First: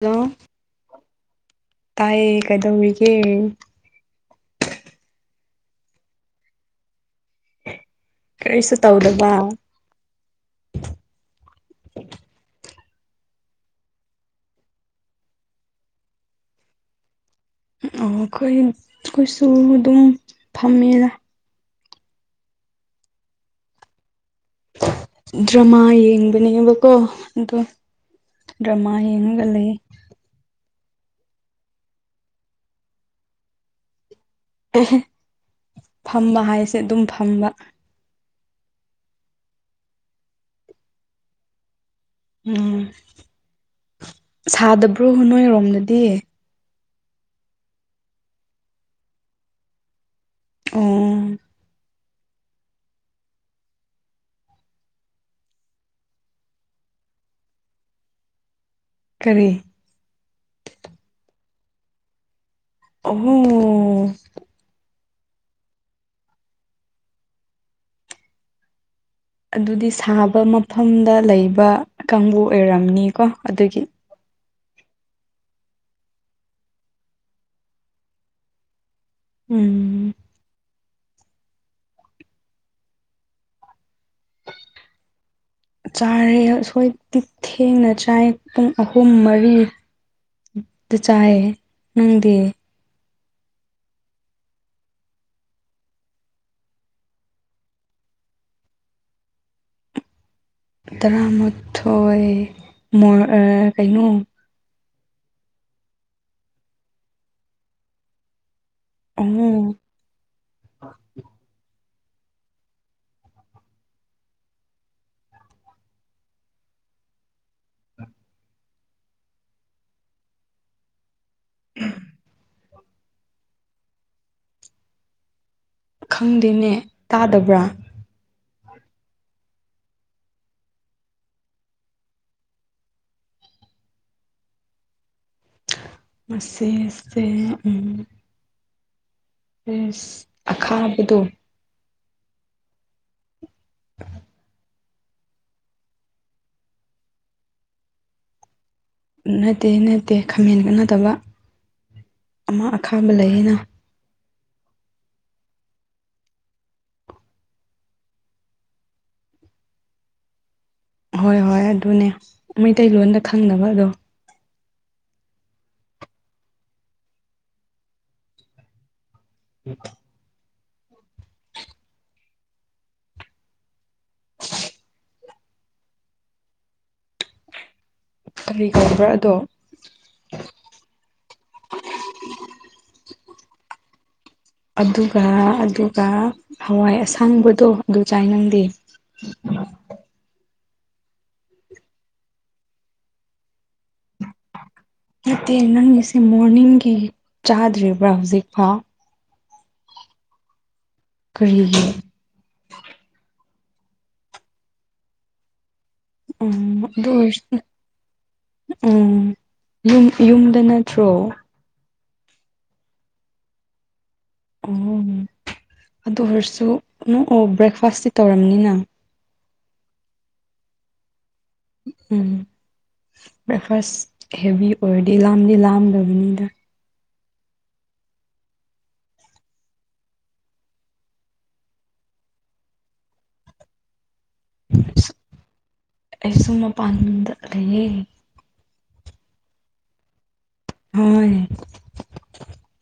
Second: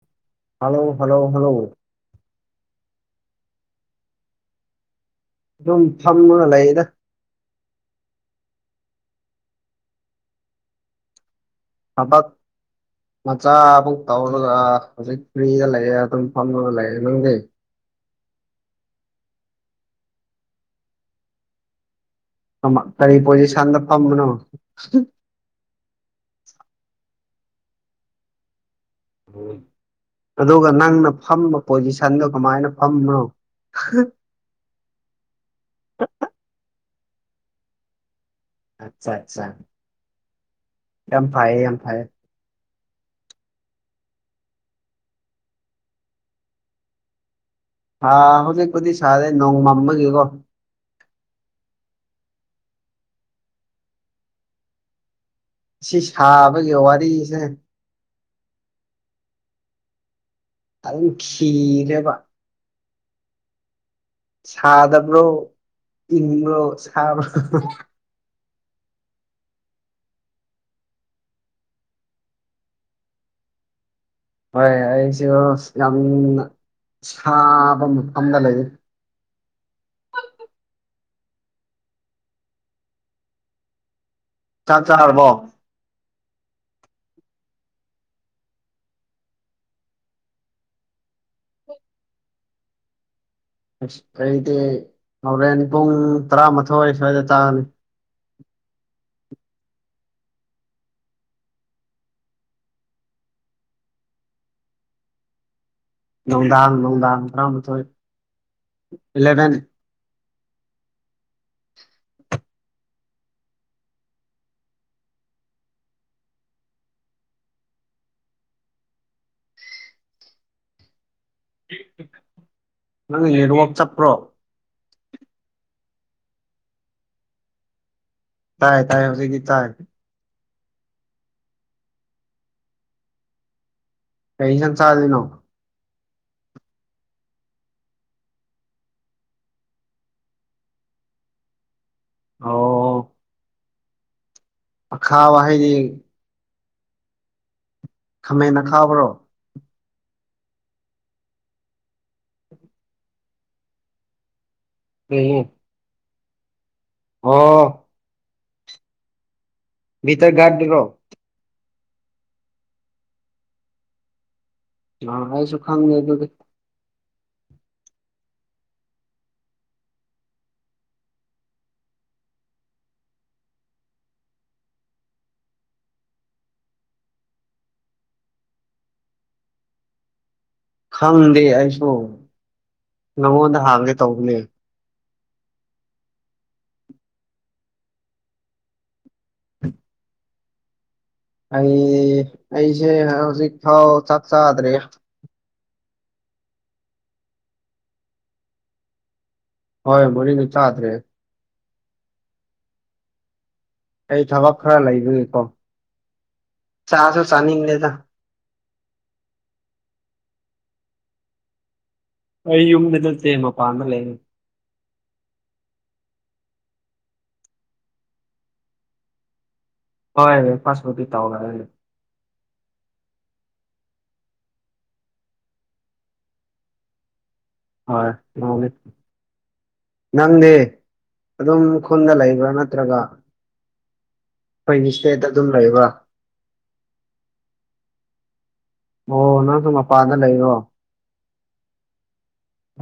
Hello hello hello hello ꯇꯥꯏꯌꯦ ꯀꯩꯗꯧꯔꯤꯒꯦ ꯗꯨꯝ ꯐꯝꯃꯒ ꯂꯩꯗ ꯀꯔꯤꯁꯨ ꯇꯧꯗꯕ ꯊꯕꯛ ꯃꯆꯥ ꯑꯃꯨꯛ ꯇꯧꯔꯒ ꯍꯧꯖꯤꯛ ꯐ꯭ꯔꯤꯗ ꯂꯩꯌꯦ ꯑꯗꯨꯝ ꯐꯝꯃꯒ ꯂꯩꯌꯦ ꯅꯪꯗꯤ ꯑꯣ ꯈꯣꯏ ꯈꯣꯏꯁꯨ ꯗꯨꯝ ꯐꯝꯃꯦꯗ ꯃ ꯀꯔꯤ ꯄꯣꯖꯤꯁꯟꯗ ꯐꯝꯕꯅꯣ ꯗ꯭ꯔꯃꯥ ꯌꯦꯡꯕꯅꯦꯕꯀꯣ ꯑꯗꯣ ꯗ꯭ꯔꯃꯥ ꯌꯦꯡꯉꯒ ꯂꯩꯌꯦ ꯑꯗꯨꯒ ꯅꯪꯅ ꯐꯝꯕ ꯄꯣꯖꯤꯁꯟꯗꯣ ꯀꯃꯥꯏꯅ ꯐꯝꯕꯅꯣ ꯑꯦꯍꯦ ꯐꯝꯕ ꯍꯥꯏꯁꯦ ꯑꯗꯨꯝ ꯐꯝꯕ ꯑꯠꯆꯥ ꯑꯠꯆꯥ ꯌꯥꯝ ꯐꯩꯌꯦ ꯌꯥꯝ ꯐꯩꯌꯦ ꯎꯝ ꯁꯥꯗꯕ꯭ꯔꯣ ꯅꯣꯏꯔꯣꯝꯗꯗꯤ ꯍꯥꯥ ꯍꯧꯖꯤꯛꯄꯨꯗꯤ ꯁꯥꯗꯦ ꯅꯣꯡꯃꯝꯕꯒꯤꯀꯣ ꯑꯣ ꯁꯤ ꯁꯥꯕꯒꯤ ꯋꯥꯔꯤꯖꯦ ꯀꯔꯤ ꯑꯩ ꯈꯤꯔꯦꯕ ꯑꯣꯍꯣ ꯁꯥꯗꯕ꯭ꯔꯣ ꯏꯪꯕ꯭ꯔꯣ ꯁꯥꯕ ꯍꯥ ꯍꯥ ꯑꯗꯨꯗꯤ ꯁꯥꯕ ꯃꯐꯝꯗ ꯂꯩꯕ ꯀꯥꯡꯕꯨ ꯑꯣꯏꯔꯝꯅꯤꯀꯣ ꯑꯗꯨꯒꯤ꯫ ꯍꯣꯏ ꯑꯩꯁꯨ ꯌꯥꯝꯅ ꯁꯥꯕ ꯃꯐꯝꯗ ꯂꯩꯌꯦ꯫ ꯎꯝ ꯆꯥꯛ ꯆꯥꯔꯕꯣ? ꯆꯥꯔꯦ ꯑꯁꯣꯏꯇꯤ ꯊꯦꯡꯅ ꯆꯥꯏ ꯄꯨꯡ ꯑꯍꯨꯝ ꯃꯔꯤ꯫ ꯗ ꯆꯥꯏꯌꯦ꯫ ꯅꯪꯗꯤ? ꯑꯁ ꯑꯩꯗꯤ ꯍꯧꯔꯦꯟ ꯄꯨꯡ ꯇꯔꯥꯃꯥꯊꯣꯏ ꯁ꯭ꯋꯥꯏꯗ ꯆꯥꯅꯤ꯫ ꯇꯔꯥꯃꯥꯊꯣꯏ ꯃꯣꯔ ꯑ ꯀꯩꯅꯣ꯫ ꯅꯨꯡꯗꯥꯡ ꯅꯨꯡꯗꯥꯡ ꯇꯔꯥꯃꯥꯊꯣꯏ ꯑꯣ ꯏꯂꯚꯦꯟ꯫ ꯅꯪ ꯅꯦꯠꯋꯣꯛ ꯆꯞꯄ꯭ꯔꯣ? ꯈꯪꯗꯦꯅꯦ꯫ ꯇꯥꯗꯕ꯭ꯔꯥ? ꯇꯥꯏ ꯇꯥꯏ ꯍꯧꯖꯤꯛꯇꯤ ꯇꯥꯏ꯫ ꯀꯩ ꯏꯟꯖꯥꯡ ꯆꯥꯔꯤꯅꯣ? ꯉꯁꯤꯁꯦ ꯎꯝ꯫ ꯑꯦꯁ ꯑꯈꯥꯕꯗꯣ, ꯑꯣ꯫ ꯑꯈꯥꯕ ꯍꯥꯏꯗꯤ, ꯈꯥꯃꯦꯟ ꯑꯈꯥꯕꯔꯣ? ꯅꯠꯇꯦ ꯅꯠꯇꯦ ꯈꯥꯃꯦꯟ ꯅꯠꯇꯕ ꯑꯃ ꯑꯈꯥꯕ ꯂꯩꯌꯦꯅ꯫ ꯂꯩꯌꯦ꯫ ꯑꯣ꯫ ꯕꯤꯇꯔꯒꯥꯔꯠ ꯇꯨꯔꯣ? ꯍꯣꯏ ꯍꯣꯏ ꯑꯗꯨꯅꯦ ꯃꯤꯇꯩꯂꯣꯟꯗ ꯈꯪꯗꯕ ꯑꯗꯣ꯫ ꯑ ꯑꯩꯁꯨꯨ ꯈꯪꯗꯦ ꯑꯗꯨꯗꯤ꯫ ꯎꯝ ꯀꯔꯤ ꯀꯧꯕ꯭ꯔꯥ ꯑꯗꯣ? ꯈꯪꯗꯦ ꯑꯩꯁꯨ ꯅꯉꯣꯟꯗ ꯍꯥꯡꯒꯦ ꯇꯧꯕꯅꯦ꯫ ꯑꯗꯨꯒ ꯑꯗꯨꯒ ꯍꯋꯥꯏ ꯑꯁꯥꯡꯕꯗꯣ ꯑꯗꯨ ꯆꯥꯏ꯫ ꯅꯪꯗꯤ? [inaudible] ꯑꯩ ꯑꯩꯖꯦ ꯍꯧꯖꯤꯛ ꯐꯥꯎ ꯆꯥꯛ ꯆꯥꯗ꯭ꯔꯤꯌꯦ꯫ ꯅꯠꯇꯦ ꯅꯪꯒꯤꯁꯦ ꯃꯣꯔꯅꯤꯡꯒꯤ ꯆꯥꯗ꯭ꯔꯤꯕ꯭ꯔꯥ ꯍꯧꯖꯤꯛ ꯐꯥꯎ? ꯍꯣꯏ ꯃꯣꯔꯅꯤꯡꯒꯤ ꯆꯥꯗ꯭ꯔꯤ꯫ ꯀꯔꯤꯒꯤ? ꯑꯩ ꯊꯕꯛ ꯈꯔ ꯂꯩꯕꯒꯤꯀꯣ ꯎꯝ ꯑꯗꯨ ꯆꯥꯁꯨ ꯑꯣꯏꯔꯁꯨ ꯆꯥꯅꯤꯡꯗꯦꯗ꯫ ꯎꯝ ꯌꯨꯝ ꯌꯨꯝꯗ ꯅꯠꯇ꯭ꯔꯣ? ꯑꯩ ꯌꯨꯝꯗ ꯅꯠꯇꯦ ꯃꯄꯥꯟꯗ ꯂꯩ꯫ ꯑꯣ ꯑꯗꯨ ꯑꯣꯏꯔꯁꯨ ꯅꯣꯛ ꯑꯣ ꯕ꯭ꯔꯦꯛꯐꯥꯁꯇꯤ ꯇꯧꯔꯝꯅꯤꯅ꯫ ꯍꯣꯏ ꯕ꯭ꯔꯦꯛꯐꯥꯁ ꯄꯨꯗꯤ ꯇꯧꯔꯛꯑꯦ꯫ ꯎꯝ ꯕ꯭ꯔꯦꯛꯐꯥꯁ ꯍꯦꯚꯤ ꯑꯣꯏꯔꯗꯤ ꯂꯥꯝꯗꯤ ꯂꯥꯝꯗꯕꯅꯤꯗ꯫ ꯍꯣꯏ ꯂꯥꯝꯃꯦ꯫ ꯅꯪꯗꯤ ꯑꯗꯨꯝ ꯈꯨꯟꯗ ꯂꯩꯕ꯭ꯔꯥ ꯅꯠꯇ꯭ꯔꯒ, ꯈꯣꯏꯅꯤ ꯁ꯭ꯇꯦꯗ ꯑꯗꯨꯝ ꯂꯩꯕ꯫ ꯑꯩꯁꯨꯨ ꯃꯄꯥꯟꯗ ꯂꯩꯌꯦ꯫ ꯑꯣ ꯅꯪꯁꯨ ꯃꯄꯥꯟꯗ ꯂꯩꯔꯣ? ꯍꯣꯏ꯫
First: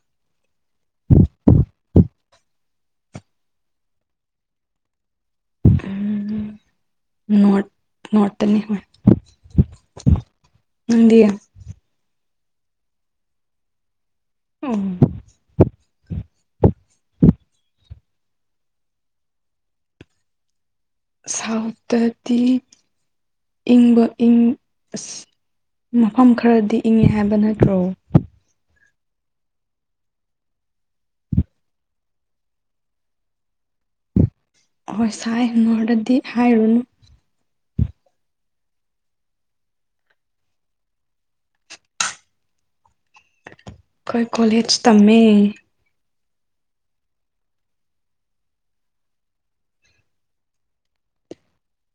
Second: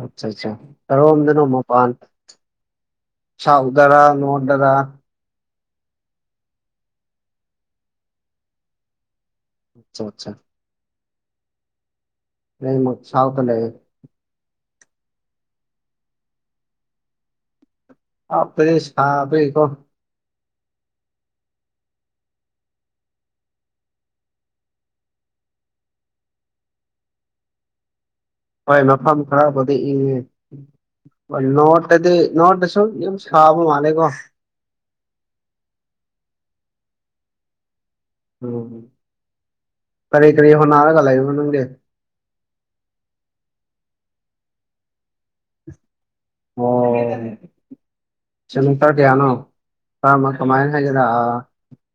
ꯑꯆꯆꯥ ꯀꯔꯣꯝꯗꯅꯣ ꯃꯄꯥꯥꯟ ꯁꯥꯎꯗꯔ ꯅꯣꯔꯗꯔ [unintelligible] ꯅꯣꯔꯠ ꯅꯣꯔꯠꯇꯅꯤ ꯍꫭꯏ ꯑꯆꯥ ꯑꯆꯥ ꯅꯪꯗꯤ ꯑꯩꯃꯨꯠ ꯁꯥꯎꯠꯇ ꯂꯩꯌ‌ꯦ [unintelligible] ꯁꯥꯎꯠ ꯇꯥꯗꯤ ꯁꯥꯕꯒꯤꯀꫭ ꯁꯥꯎꯠꯇꯗꯤ ꯏꯪꯕ ꯏꯪ ꯑꯁ ꯃꯐꯝ ꯈꯔꯗꯤ ꯏꯪꯉꯦ ꯍꯥꯏꯕ ꯅꯠꯇ꯭ꯔꯣ ꯍꯣꯏ ꯃꯐꯝ ꯈꯔꯥꯕꯨꯗꯤ ꯏꯪꯉꯦ ꯅꫭꯕꯠꯇꯗꯤ ꯅꯣꯔꯠꯇꯁꯨ ꯌꯥꯝ ꯁꯥꯕ ꯃꯥꯜꯂ‌ꯦꯀꯣ ꯍꯣꯏ ꯁꯥꯏ ꯅꯣꯔꯠꯗꯗꯤ ꯍꯥꯏꯔꯨꯅꯨ ꯎꯝ ꯀꯔꯤ ꯀꯔꯤ ꯍꯣꯠꯅꯔꯒ ꯂꯩꯕ꯭ꯔ ꯅꯪꯒꯤ ꯑꯈꯣꯏ ꯀꯣꯂꯦꯠꯖ ꯇꯝꯃ‌ꯦ ꯑꯣ ꯁꯦꯃꯤꯁꯇꯔ ꯀ꯭ꯌꯥꯅꯣ [unintelligible] ꯀꯃꯥꯏꯟ ꯍꯥꯏꯖꯤꯔꯥ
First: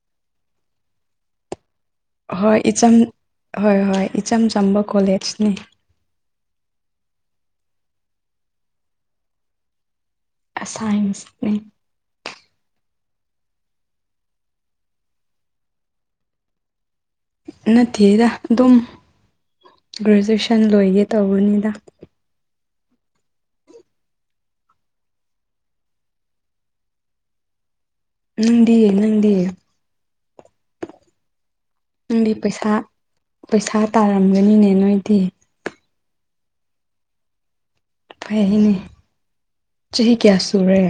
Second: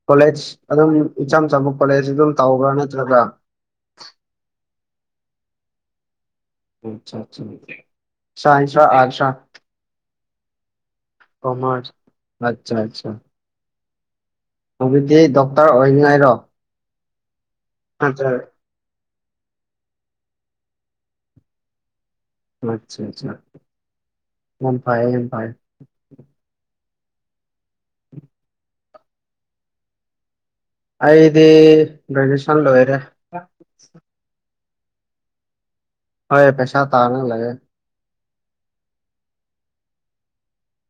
ꯀꯣꯂꯦꯠꯖ ꯑꯗꯨꯝ ꯏꯆꯝ ꯆꯝꯕ ꯀꯣꯂꯦꯖ ꯑꯗꯨꯝ ꯍꯣꯏ ꯇꯧꯕ꯭ꯔꯥ ꯏꯆꯝ ꯅꯠꯇ꯭ꯔꯒ ꯍꯣꯏ ꯍꯣꯏ ꯏꯆꯝ ꯆꯝꯕ ꯀꯣꯂꯦꯠꯖꯅꯤ [unintelligible] ꯁꯥꯟꯢꯁꯔ ꯑꯥꯔꯠꯁꯔꯥ ꯑꯁꯥꯏꯟ ꯀꯃꯔꯁ ꯑꯠꯆꯥ ꯑꯠꯆꯥ ꯍꯧꯖꯤꯛꯗꯤ ꯗꯣꯛꯇꯔ ꯑꯣꯏꯅꯤꯉꯥꯏꯔꯣ ꯅꯠꯇꯦꯗ ꯑꯗꯨꯝ ꯒ꯭ꯔꯦꯖꯨꯑꯦꯁꯟ ꯂꯣꯏꯒꯦ ꯇꯧꯕꯅꯤꯗ ꯑꯠꯆꯥ ꯆꯥ ꯌꯥꯝ ꯐꯥꯢꯌꯦ ꯌꯥꯝ ꯐꯥꯢꯌꯦ ꯅꯪꯗꯤ ꯅꯪꯗꯤ ꯑꯩꯗꯤ ꯅꯪꯗꯤ ꯒ꯭ꯔꯦꯖꯨꯌꯦꯁꯟ ꯄꯩꯁꯥ ꯂꯣꯏꯔꯦ ꯄꯩꯁꯥ ꯇꯥꯔꯝꯒꯅꯤꯅꯦ ꯅꯣꯏꯗꯤ ꯍꯣꯏ ꯄꯩꯁꯥ ꯇꯥꯜꯂꯒ ꯂꯩꯌ‌ꯦ ꯐꯩꯅꯦ ꯆꯍꯤ ꯀ꯭ꯌꯥ ꯁꯨꯔꯦ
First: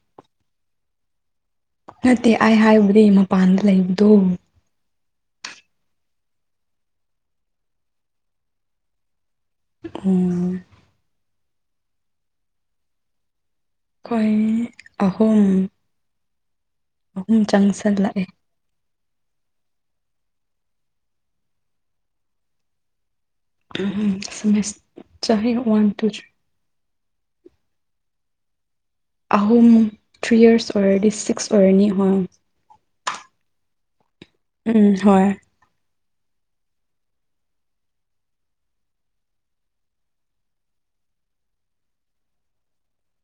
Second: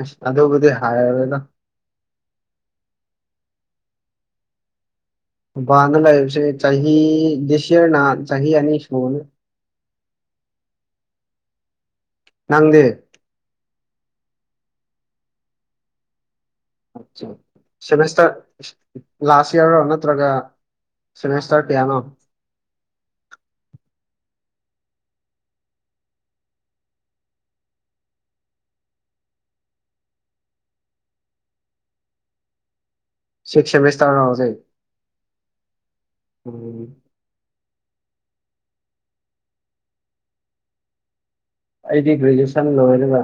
ꯑꯁ ꯑꯗꯨꯕꯨꯗꯤ ꯍꯥꯏꯔꯔꫭꯢꯗ ꯅꯠꯇꯦ ꯑꯩ ꯍꯥꯏꯕꯗꯤ ꯃꯄꯥꯟꯗ ꯂꯩꯕꯗꯨ ꯃꯥꯄꯥꯟꯗ ꯂꯩꯕꯁꯝ ꯆꯍꯤ ꯗꯤꯁ ꯌꯔꯅ ꯆꯍꯤ ꯑꯅꯤ ꯁꯨꯕꯅ‌ꯤ ꯑꯣ ꯅꯪꯗꯤ ꯑꯈꯣꯏ ꯑꯍꯨꯝ ꯑꯠꯆꯥ ꯑꯍꯨꯝ ꯆꯪꯁꯜꯂꯛꯑꯦ ꯁꯦꯃꯤꯁꯇꯔ [unintelligible] ꯂꯥꯁ ꯏꯌꯔꯔꯣ ꯅꯠꯇ꯭ꯔꯒ ꯁꯦꯃꯤꯁꯇꯔ ꯀ꯭ꯌꯥꯅꯣ [unintelligible] ꯁꯤꯃꯤꯁ ꯆꯍꯤ ꯋꯥꯟ ꯇꯨ ꯊ꯭ꯔꯤ ꯑꯍꯨꯝ ꯊ꯭ꯔꯤ ꯏꯌꯔꯁ ꯑꯣꯏꯔꯗꯤ ꯁꯤꯛꯁ ꯑꯣꯏꯔꯅꯤ ꯍꯣꯏ ꯁꯤꯛ ꯁ‌ꯦꯃꯤꯁꯇꯔꯔꫭ ꯍꯧꯖꯤꯛ ꯎꯝ ꯍꯣꯏ ꯎꯝ ꯑꯩꯗꯤ ꯒ꯭ꯔꯦꯖꯨꯑꯦꯁꯟ ꯂꯣꯏꯔꯒ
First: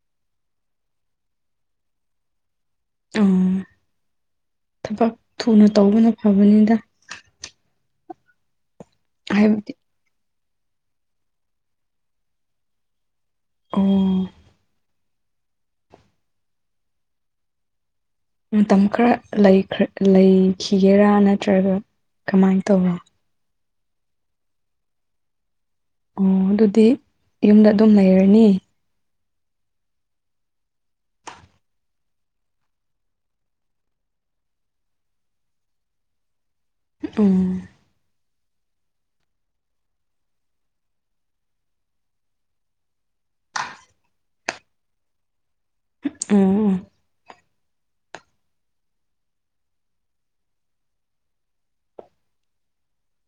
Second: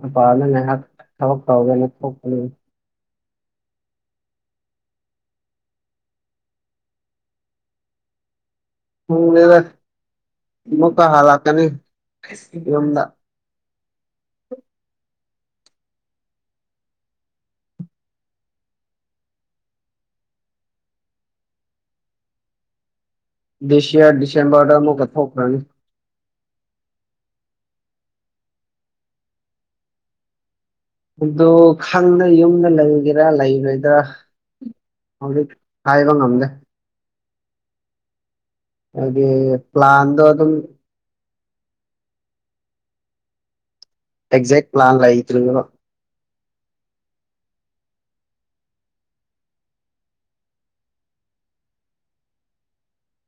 ꯃꯄꯥꯟꯗ ꯉꯥꯏꯍꯥꯛ ꯊꯕꯛ ꯇꯧꯒꯦꯅ ꯊꯣꯛꯄꯅꯤ ꯑꯝ ꯊꯕꯛ ꯊꯨꯅ ꯇꯧꯕꯅ ꯐꯕꯅꯤꯗꯥ ꯊꯣꯡꯗ‌ꯦꯗꯥ ꯍꯥꯏꯕꯗꯤ ꯑꯃꯨꯛꯀꯥ ꯍꯂꯛꯀꯥꯅꯤ ꯌꯨꯝꯗꯥ ꯑꫭ ꯃꯇꯝ ꯈꯔ ꯂꯩꯈ꯭ꯔꯥ ꯂꯩꯈꯤꯒꯦꯔꯥ ꯅꯠꯇ꯭ꯔꯥꯒ ꯀꯃꯥꯏꯟ ꯇꯧꯔꯥ ꯗꯤꯁ ꯌꯥꯔ ꯗꯤꯁꯦꯝꯕꯔꯗꯥ ꯑꯃꯨꯛꯀꯥ ꯊꯣꯛꯈ꯭ꯔꯥꯅꯤ ꯑꯣ ꯑꯗꯨꯗꯤ ꯌꯨꯝꯗꯥ ꯑꯗꯨꯝ ꯂꯩꯔꯅꯤ ꯑꯗꯣ ꯈꯪꯗ‌ꯦ ꯌꯨꯝꯗꯥ ꯂꯩꯒꯦꯔꯥ ꯂꯩꯔꯣꯏꯗ꯭ꯔꯥ ꯍꯧꯖꯤꯛ ꯍꯥꯏꯕ ꯉꯝꯗꯦ ꯎꯝ ꯍꯥꯏꯗꯤ ꯄ꯭ꯂꯥꯟꯗꯣ ꯑꯗꯨꯝ ꯑꯦꯛꯖꯦꯛ ꯄ꯭ꯂꯥꯟ ꯂꯩꯥꯇ꯭ꯔꯤꯕ ꯎꯝ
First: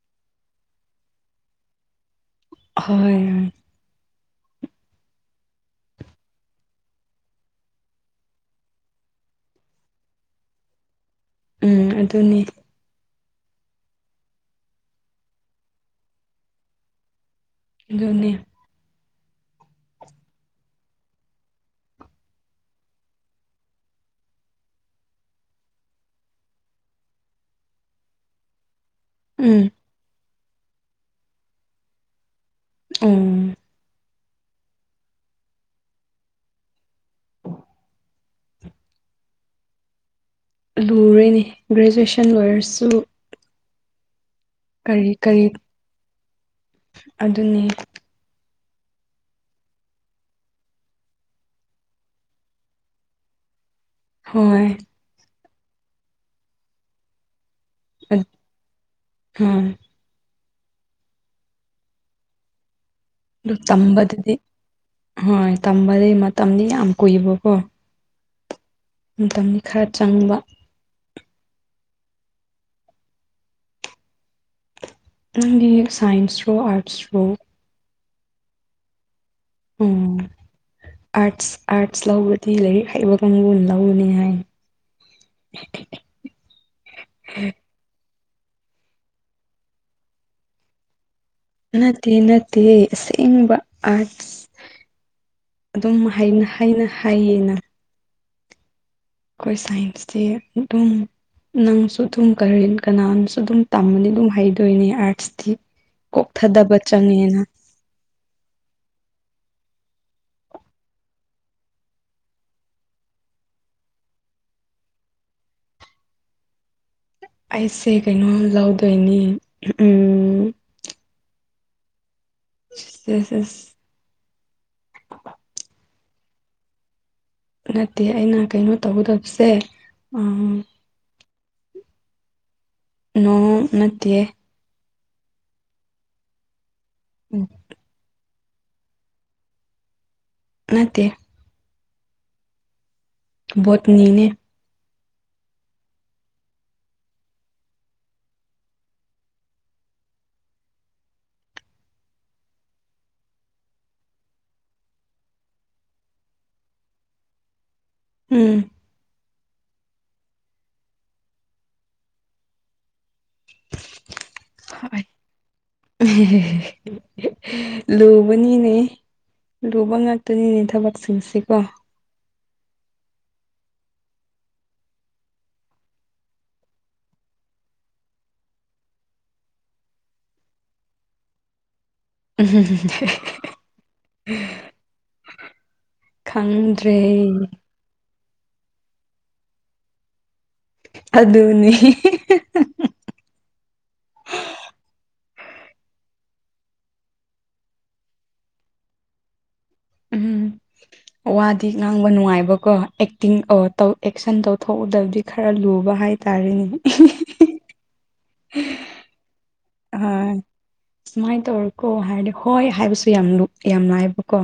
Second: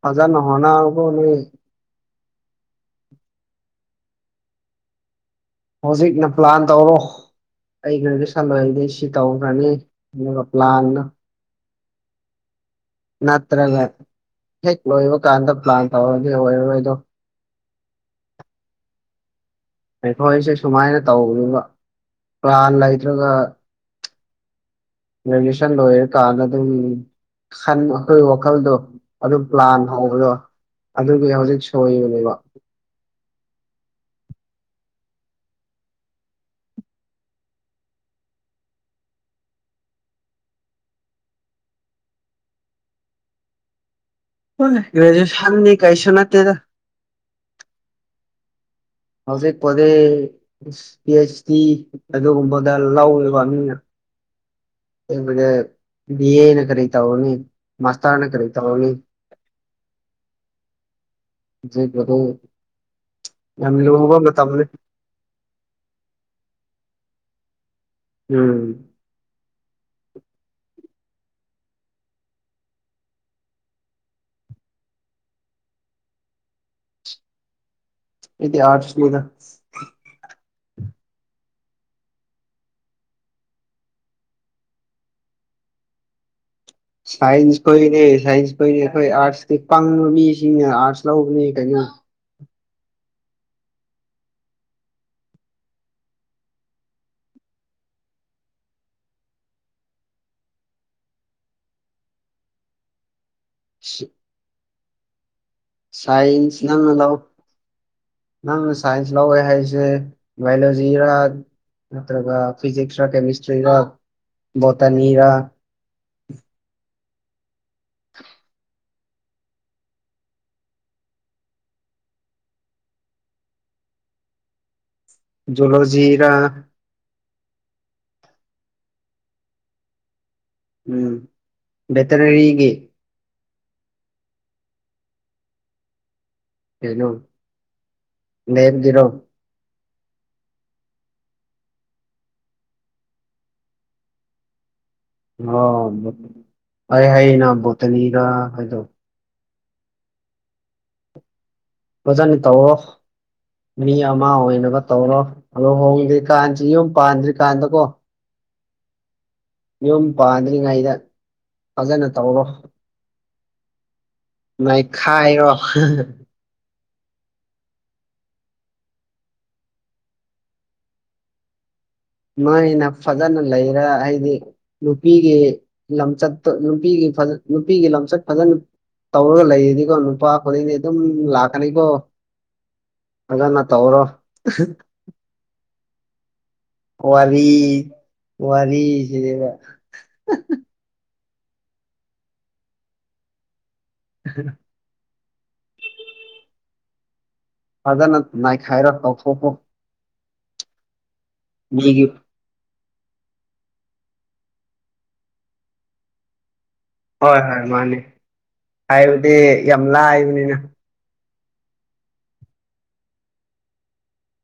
ꯐꯖꯥꯅ ꯍꯣꯠꯅꯥꯎꯀꯣ ꯅꯣꯏ ꯑꯍꯣꯏ ꯍꯧꯖꯤꯛꯅ ꯄ꯭ꯂꯥꯟ ꯇꯧꯔꯣ ꯑꯩ ꯒ꯭ꯔꯦꯖꯨꯁꯟ ꯂꯣꯏꯔꯗꯤ ꯁꯤ ꯇꯧꯈ꯭ꯔꯥꯅꯤ ꯑꯗꯨꯒꯥ ꯄ꯭ꯂꯥꯟꯗꯣ ꯎꯝ ꯑꯗꯨꯅꯤ ꯅꯠꯇ꯭ꯔꯥꯒ ꯍꯦꯛ ꯂꯣꯏꯕ ꯀꯥꯟꯗ ꯄ꯭ꯂꯥꯟ ꯇꯧꯔꯗꯤ ꯑꯣꯏꯔꯔꯣꯏꯗꯣ ꯑꯗꯨꯅꯦ ꯑꯩꯈꯣꯏꯁꯦ ꯁꯨꯃꯥꯏꯅ ꯇꯧꯗꯨꯕ ꯄ꯭ꯂꯥꯟ ꯂꯩꯇ꯭ꯔꯥꯒ ꯒ꯭ꯔꯦꯖꯦꯁꯟ ꯂꯣꯏꯔꯀꯥꯟꯗꯥ ꯑꯗꯨꯝ ꯈꯟ ꯑꯈꯣꯏ ꯋꯥꯈꯜꯗꯣ ꯑꯗꯨ ꯎꯝ ꯄ꯭ꯂꯥꯟ ꯍꯧꯕꯗꯣ ꯑꯗꯨꯒꯤ ꯍꯧꯖꯤꯛ ꯁꯣꯏꯕꯅꯦꯕ ꯎꯝ ꯂꯨꯔꯦꯅꯤ ꯒ꯭ꯔꯦꯖꯨꯋꯦꯁꯟ ꯂꯣꯏꯔꯁꯨ ꯍꯣꯏ ꯀꯔꯤ ꯀꯔꯤ ꯒ꯭ꯔꯦꯖꯦꯁꯟ ꯗꯤ ꯀꯥꯏꯁꯨ ꯅꯠꯇꯦꯗꯥ ꯑꯗꯨꯅꯤ ꯍꯧꯖꯤꯛꯄꯣꯗꯤ ꯄꯤ ꯑꯩꯆ ꯗꯤ ꯑꯗꯨꯒꯨꯝꯕꯗ ꯂꯧꯋꯦꯕ ꯃꯤꯅ ꯍꯣꯏ [unintelligible] ꯕꯤ ꯑꯦꯅ ꯀꯔꯤ ꯇꯧꯔꯅꯤ ꯃꯥꯁꯇꯔꯅ ꯀꯔꯤ ꯇꯧꯔꯅꯤ ꯍꯣꯏ [unintelligible] ꯑꯗꯨ ꯌꯥꯝ ꯂꯨꯕ ꯇꯝꯕꯗꯗꯤ ꯃꯇꯝꯅꯤ ꯍꯣꯏ ꯇꯝꯕꯗꯤ ꯃꯇꯝꯗꯤ ꯌꯥꯝ ꯀꯨꯏꯕꯀꯣ ꯎꯝ ꯃꯇꯝꯗꯤ ꯈꯔ ꯆꯪꯕ ꯅꯪꯒꯤ ꯁꯥꯏꯟꯁ꯭ꯔꯣ ꯑꯥꯔꯠꯁ꯭ꯔꯣ ꯑꯩꯗꯤ ꯑꯔꯠꯁ ꯅꯤꯗꯥ ꯎꯝ ꯑꯥꯔꯠꯁ ꯑꯥꯔꯠꯁ ꯂꯧꯕꯗꯤ ꯂꯥꯏꯔꯤꯛ ꯍꯩꯕ ꯀꯥꯡꯕꯨꯅ ꯂꯧꯕꯅꯤ ꯍꯥꯏ [inaudible] ꯁꯥꯏꯟꯁ ꯈꯣꯏꯅꯦ ꯁꯥꯏꯟꯁ ꯈꯣꯏꯅꯦ ꯑꯈꯣꯏ ꯑꯥꯔꯠꯁꯀꯤ ꯄꯪꯕ ꯃꯤꯁꯤꯡꯅ ꯑꯥꯔꯠꯁ ꯂꯧꯕꯅꯦ ꯅꯠꯇꯦ ꯅꯠꯇꯦ ꯑꯁꯦꯡꯕ ꯑꯥꯔꯠꯁ ꯑꯗꯨꯝ ꯍꯥꯏꯅ ꯍꯩꯅ ꯍꯥꯏꯌꯦꯅ ꯈꯣꯏ ꯁꯥꯏꯟꯁꯇꯤ ꯎ ꯗꯨꯝ ꯅꯪꯁꯨ ꯑꯗꯨꯝ ꯀꯔꯦꯟ ꯀꯅꯥꯅꯁꯨ ꯑꯗꯨꯝ ꯇꯝꯃꯗꯤ ꯑꯗꯨꯝ ꯍꯩꯗꯣꯏꯅꯦ ꯑꯥꯔꯠꯁꯇꯤ ꯀꯣꯛ ꯁꯥꯏꯟꯁ ꯊꯗꯕ ꯅꯪꯅ ꯂꯧ ꯆꯪꯉꯦꯅ ꯅꯪꯅ ꯁꯥꯏꯟꯁ ꯂꯧꯋꯦ ꯍꯥꯏꯁꯦ ꯕꯥꯏꯑꯣꯂꯣꯖꯤꯔꯥ ꯅꯠꯇ꯭ꯔꯒ ꯐꯤꯁꯤꯛꯁ ꯔ ꯀꯦꯃꯤꯁꯇ꯭ꯔꯤ ꯅꯠꯇ꯭ꯔꯥꯒ ꯔꯣꯇꯅꯤ ꯔ ꯑꯩꯁꯦ ꯀꯩꯅꯣ ꯂꯧꯗꯣꯏꯅꯤ ꯎꯝ [unintelligible] ꯖꯨꯂꯣꯖꯤꯔ ꯅꯠꯇꯦ ꯑꯩꯅ ꯀꯩꯅꯣ ꯇꯧꯒꯗꯕꯁꯦ ꯑꯥ ꯎꯝ ꯕꯦꯇꯅꯔꯤꯒꯤ ꯅꯣ ꯅꯠꯇꯤꯌꯦ ꯀꯩꯅꯣ ꯎꯝ [unintelligible] ꯅꯠꯇꯦ ꯕꯣꯠꯅꯤꯅꯦ ꯑꯣ ꯕꯣꯠꯅꯤ ꯑꯩꯅ ꯕꯣꯠꯇꯅꯤꯔ ꯍꯥꯏꯗꯣ ꯐꯥꯖꯅ ꯇꯧꯑꯣ ꯃꯤ ꯑꯃ ꯑꯣꯏꯅꯕ ꯇꯧꯔꯣ ꯂꯣꯍꯣꯡꯗ꯭ꯔꯤ ꯀꯥꯟꯁꯤ ꯌꯨꯝ ꯄꯥꯟꯗ꯭ꯔꯤꯀꯥꯟꯗꯀꯣ ꯎꯝ ꯌꯨꯝ ꯄꯥꯟꯗ꯭ꯔꯤꯉꯩꯗ ꯐꯖꯅ ꯇꯧꯔꯣ ꯅꯩꯈꯥꯏꯔꯣ ꯍꯦ ꯍꯦ ꯂꯨꯕꯅꯤꯅꯦ ꯂꯨꯕ ꯉꯥꯛꯇꯅꯤꯅꯦ ꯊꯕꯛꯁꯤꯡꯁꯦꯀꯣ ꯅꯣꯏꯅꯥ ꯐꯖꯅ ꯂꯩꯔ ꯑꯩꯗꯤ ꯅꯨꯄꯤꯒꯤ ꯂꯝꯆꯠꯇ ꯅꯨꯄꯤꯒꯤ ꯐꯖ ꯅꯨꯄꯤꯒꯤ ꯂꯝꯆꯠ ꯐꯖꯅ ꯇꯧꯔꯒ ꯂꯩꯔꯗꯤꯀꯣ ꯅꯨꯄꯥ ꯈꯨꯗꯤꯡꯗꯤ ꯑꯗꯨꯝ ꯂꯥꯛꯀꯅꯤꯀꯣ ꯐꯖꯅꯥ ꯇꯧꯔꯣ ꯈꯪ ꯋꯥꯔꯤ ꯋꯥꯔꯤꯁꯤꯗꯤꯕ ꯑꯗꯨꯅꯤ [unintelligible] ꯐꯖꯅ ꯅꯥꯏꯈꯥꯏꯔꯣ ꯇꯧꯊꯣꯛꯈꯔꯣ ꯎꯝ ꯋꯥꯗꯤ ꯃꯤꯒꯤ ꯉꯥꯡꯕ ꯅꯨꯡꯉꯥꯏꯕꯀꯣ ꯑꯦꯛ ꯇꯤꯡ ꯑꯣ ꯇꯧ ꯑꯦꯛꯁꯟ ꯇꯧꯊꯣꯛꯎꯗꯕꯗꯤ ꯈꯔ ꯂꯨꯕ ꯍꯥꯏꯇꯥꯔꯦꯅꯦ ꯍꯣꯏ ꯍꯣꯏ ꯃꯅꯤ ꯍꯥꯏꯕꯗꯤ ꯌꯥꯝ ꯑ ꯂꯥꯏꯕꯅꯤꯅ ꯁꯨꯃꯥꯏꯅ ꯇꯧꯔꯣꯀꯣ ꯍꯥꯏꯔꯗꯤ ꯍꯣꯏ ꯍꯥꯏꯕꯁꯨ ꯌꯥꯝ ꯂꯨ ꯌꯥꯝ ꯂꯥꯏꯕꯥꯀꯣ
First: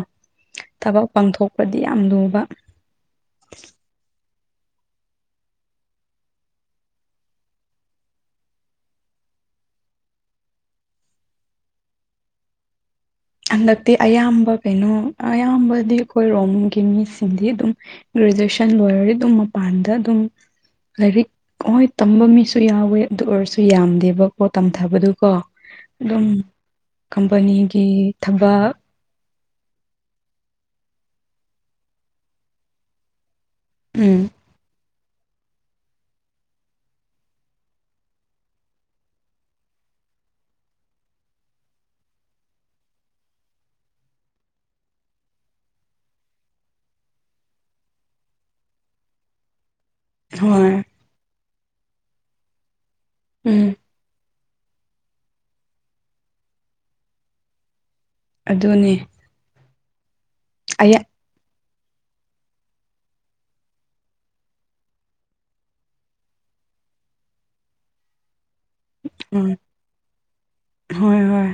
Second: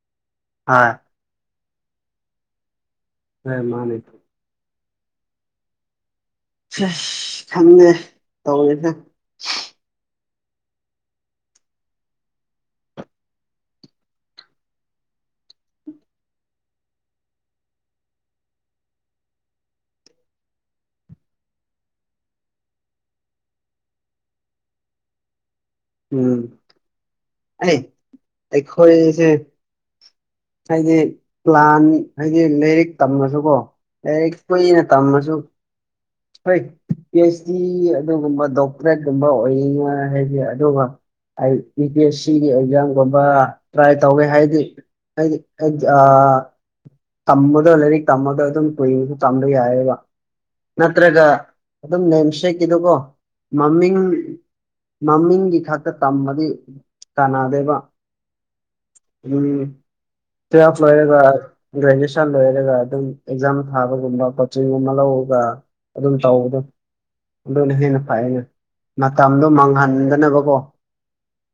ꯍꯣꯏ ꯊꯕꯛ ꯄꯥꯡꯊꯣꯛꯄꯗꯤ ꯌꯥꯝ ꯂꯨꯕ ꯍꯣꯏ ꯃꯥꯅꯤ ꯑꯁ ꯈꯪꯗꯦ ꯇꯧꯔꯤꯁꯦ ꯍꯟꯗꯛꯇꯤ ꯑꯌꯥꯝꯕ ꯀꯩꯅꯣ ꯑꯌꯥꯝꯕꯗꯤ ꯑꯩꯈꯣꯏ ꯔꯣꯝꯒꯤ ꯃꯤꯁꯤꯡꯗꯤ ꯑꯗꯨꯝ ꯒ꯭ꯔꯦꯖꯨꯑꯦꯁꯟ ꯂꯣꯏꯔꯗꯤ ꯑꯗꯨꯝ ꯃꯄꯥꯟꯗ ꯑꯗꯨꯝ ꯂꯥꯏꯔꯤꯛ ꯍꯣꯏ ꯇꯝꯕ ꯃꯤꯁꯨ ꯌꯥꯎꯋꯦ ꯑꯗꯨ ꯑꯣꯏꯔꯁꯨ ꯌꯥꯝꯗꯦꯕꯀꯣ ꯇꯝꯊꯕꯗꯨꯀꯣ ꯑꯗꯨꯝ ꯎꯝ ꯑꯩ ꯀꯝꯄꯅꯤꯒꯤ ꯊꯕꯛ ꯑꯩꯈꯣꯏꯁꯦ ꯍꯥꯏꯗꯤ ꯄ꯭ꯂꯥꯟ ꯍꯥꯏꯗꯤ ꯂꯥꯏꯔꯤꯛ ꯇꯝꯃꯁꯨꯀꯣ ꯎꯝ ꯂꯥꯏꯔꯤꯛ ꯀꯨꯏꯅ ꯇꯝꯃꯁꯨ ꯍꯣꯏ ꯄꯤ ꯑꯩꯆ ꯗꯤ ꯑꯗꯨꯒꯨꯝꯕ ꯗꯣꯛꯇꯔꯦꯠꯀꯨꯝꯕ ꯑꯣꯏꯅꯤꯉꯤꯏ ꯍꯥꯏꯗꯤ ꯑꯗꯨꯒ ꯑꯩ ꯌꯨ ꯄꯤ ꯑꯦꯁ ꯁꯤꯒꯤ ꯑꯦꯛꯖꯥꯝꯒꯨꯝꯕ ꯇ꯭ꯔꯥꯏ ꯇꯧꯒꯦ ꯍꯥꯏꯗꯤ ꯑꯩ ꯗꯤ ꯑꯩꯗꯤ ꯑꯥ ꯇꯝꯕꯗꯣ ꯂꯩꯔꯤꯛ ꯇꯝꯃꯒꯥ ꯑꯗꯨꯝ ꯀꯨꯏꯅꯖꯨ ꯇꯝꯕ ꯌꯥꯏꯌꯦꯕ ꯍꯣꯏ ꯅꯠꯇ꯭ꯔꯒ ꯑꯗꯨꯝ ꯅꯦꯝꯁꯦꯛꯀꯤꯗꯨꯀꯣ ꯎꯝ ꯃꯃꯤꯡ ꯃꯃꯤꯡ ꯒꯤ ꯈꯛꯇ ꯇꯝꯃꯗꯤ ꯀꯥꯟꯅꯗꯦꯕ ꯑꯗꯨꯅꯦ ꯎꯝ ꯇꯨꯌꯦꯜꯞ ꯑꯩ ꯂꯣꯏꯔꯒꯥ ꯒ꯭ꯔꯦꯖꯨꯑꯦꯁꯟ ꯂꯣꯏꯔꯒ ꯑꯗꯨꯝ ꯑꯦꯛꯖꯥꯝ ꯊꯥꯕꯒꯨꯝꯕ ꯀꯣꯆꯤꯡꯒꯨꯝꯕ ꯂꯧꯔꯒ ꯑꯗꯨꯝ ꯇꯧꯕꯗꯣ ꯑꯗꯨꯅ ꯍꯦꯟꯅ ꯐꯩꯩꯅ ꯃꯇꯝꯗꯣ ꯎꯝ ꯃꯥꯡꯍꯟꯗꯅꯕ ꯍꯣꯏ ꯍꯣꯏ